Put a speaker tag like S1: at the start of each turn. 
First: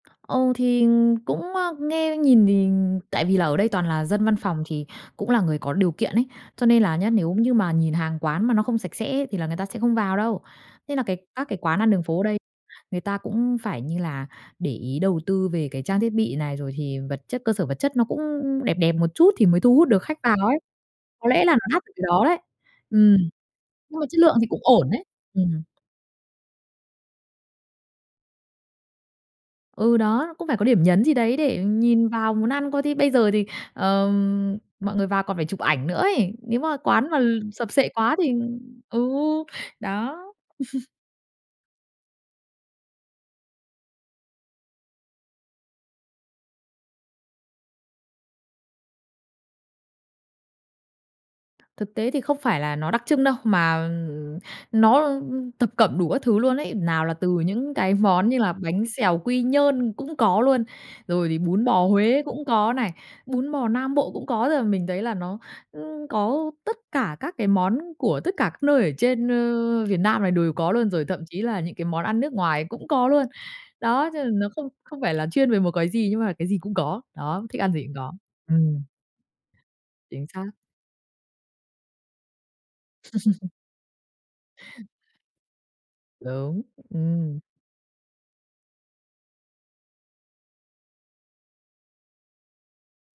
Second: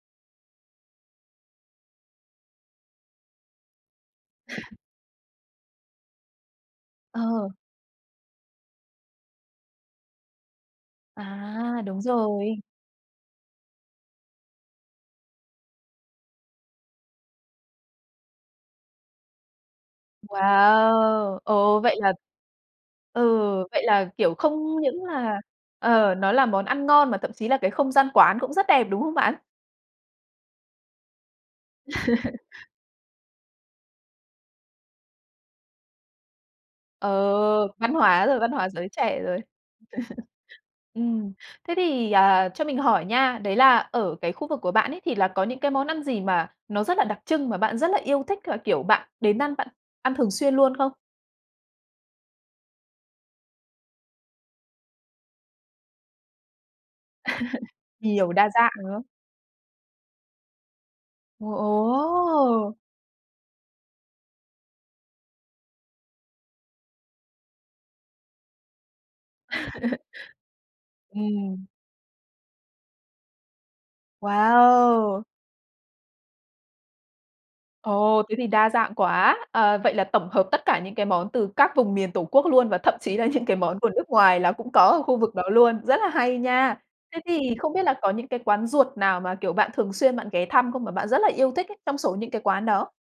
S1: Ừ, thì cũng, ơ, nghe nhìn thì tại vì là ở đây toàn là dân văn phòng thì cũng là người có điều kiện ấy, cho nên là nhá, nếu
S2: Ờ.
S1: như mà nhìn hàng quán mà nó không sạch sẽ thì là người ta sẽ không vào đâu. Thế nà cái các cái quán
S2: À!
S1: ăn
S2: Đúng
S1: đường phố đây,
S2: rồi.
S1: người ta cũng phải như là để ý đầu tư về cái trang thiết bị này rồi thì vật chất, cơ sở vật chất nó cũng đẹp đẹp một chút thì mới thu hút được khách vào ấy, có
S2: Wow!
S1: lẽ là nó
S2: Ồ!
S1: đắt ở
S2: Vậy
S1: cái
S2: là
S1: đó đấy. Ừm,
S2: ừ, vậy
S1: nhưng mà
S2: là,
S1: chất
S2: kiểu,
S1: lượng thì cũng
S2: không
S1: ổn
S2: những
S1: đấy.
S2: là,
S1: Ừm.
S2: ờ, nó là món ăn ngon mà thậm chí là cái không gian quán cũng rất đẹp, đúng không bạn?
S1: Ừ, đó, cũng phải có điểm nhấn gì đấy để nhìn vào muốn ăn, coi thi bây giờ thì, ờm, mọi người vào còn phải chụp ảnh nữa ấy, nếu mà
S2: Ờ,
S1: quán mà l sập xệ
S2: văn
S1: quá
S2: hóa
S1: thì
S2: rồi, văn hóa giới
S1: ừ,
S2: trẻ rồi.
S1: đó.
S2: Ừm. Thế thì, à, cho mình hỏi nha, đấy là ở cái khu vực của bạn ấy thì là có những cái món ăn gì mà nó rất là đặc trưng mà bạn rất là yêu thích và, kiểu, bạn đến ăn bạn ăn thường xuyên luôn không?
S1: Thực tế thì không phải là nó đặc trưng đâu, mà, ừm, nó, ưm, ư, thập cẩm đủ các thứ luôn ấy, nào là từ những cái món
S2: Nhiều,
S1: như
S2: đa
S1: là
S2: dạng,
S1: bánh
S2: đúng không?
S1: xèo Quy Nhơn cũng có luôn, rồi thì
S2: Wow,
S1: bún bò Huế cũng
S2: ồ!
S1: có này, bún bò Nam Bộ cũng có rồi mình thấy là nó, ưm, có tất cả các cái món của tất cả các nơi ở trên, ơ, Việt Nam này đùi có luôn, rồi thậm chí là
S2: Ừm.
S1: những cái món ăn nước ngoài cũng có luôn. Đó, cho nên nó không không phải
S2: Wow!
S1: là chuyên về một cái gì, nhưng mà cái gì cũng có. Đó, thích ăn gì cũng có,
S2: Ồ! Thế thì đa
S1: ừm.
S2: dạng quá! Ờ, vậy là
S1: Chính
S2: tổng hợp
S1: xác.
S2: tất cả những cái món từ các vùng miền tổ quốc luôn và thậm chí là những cái món của nước ngoài là cũng có ở khu vực đó luôn. Rất là hay
S1: Đúng,
S2: nha! Thế
S1: ừm.
S2: thì không biết là có những cái quán ruột nào mà kiểu bạn thường xuyên bạn ghé thăm không, mà bạn rất là yêu thích ấy, trong số những cái quán đó?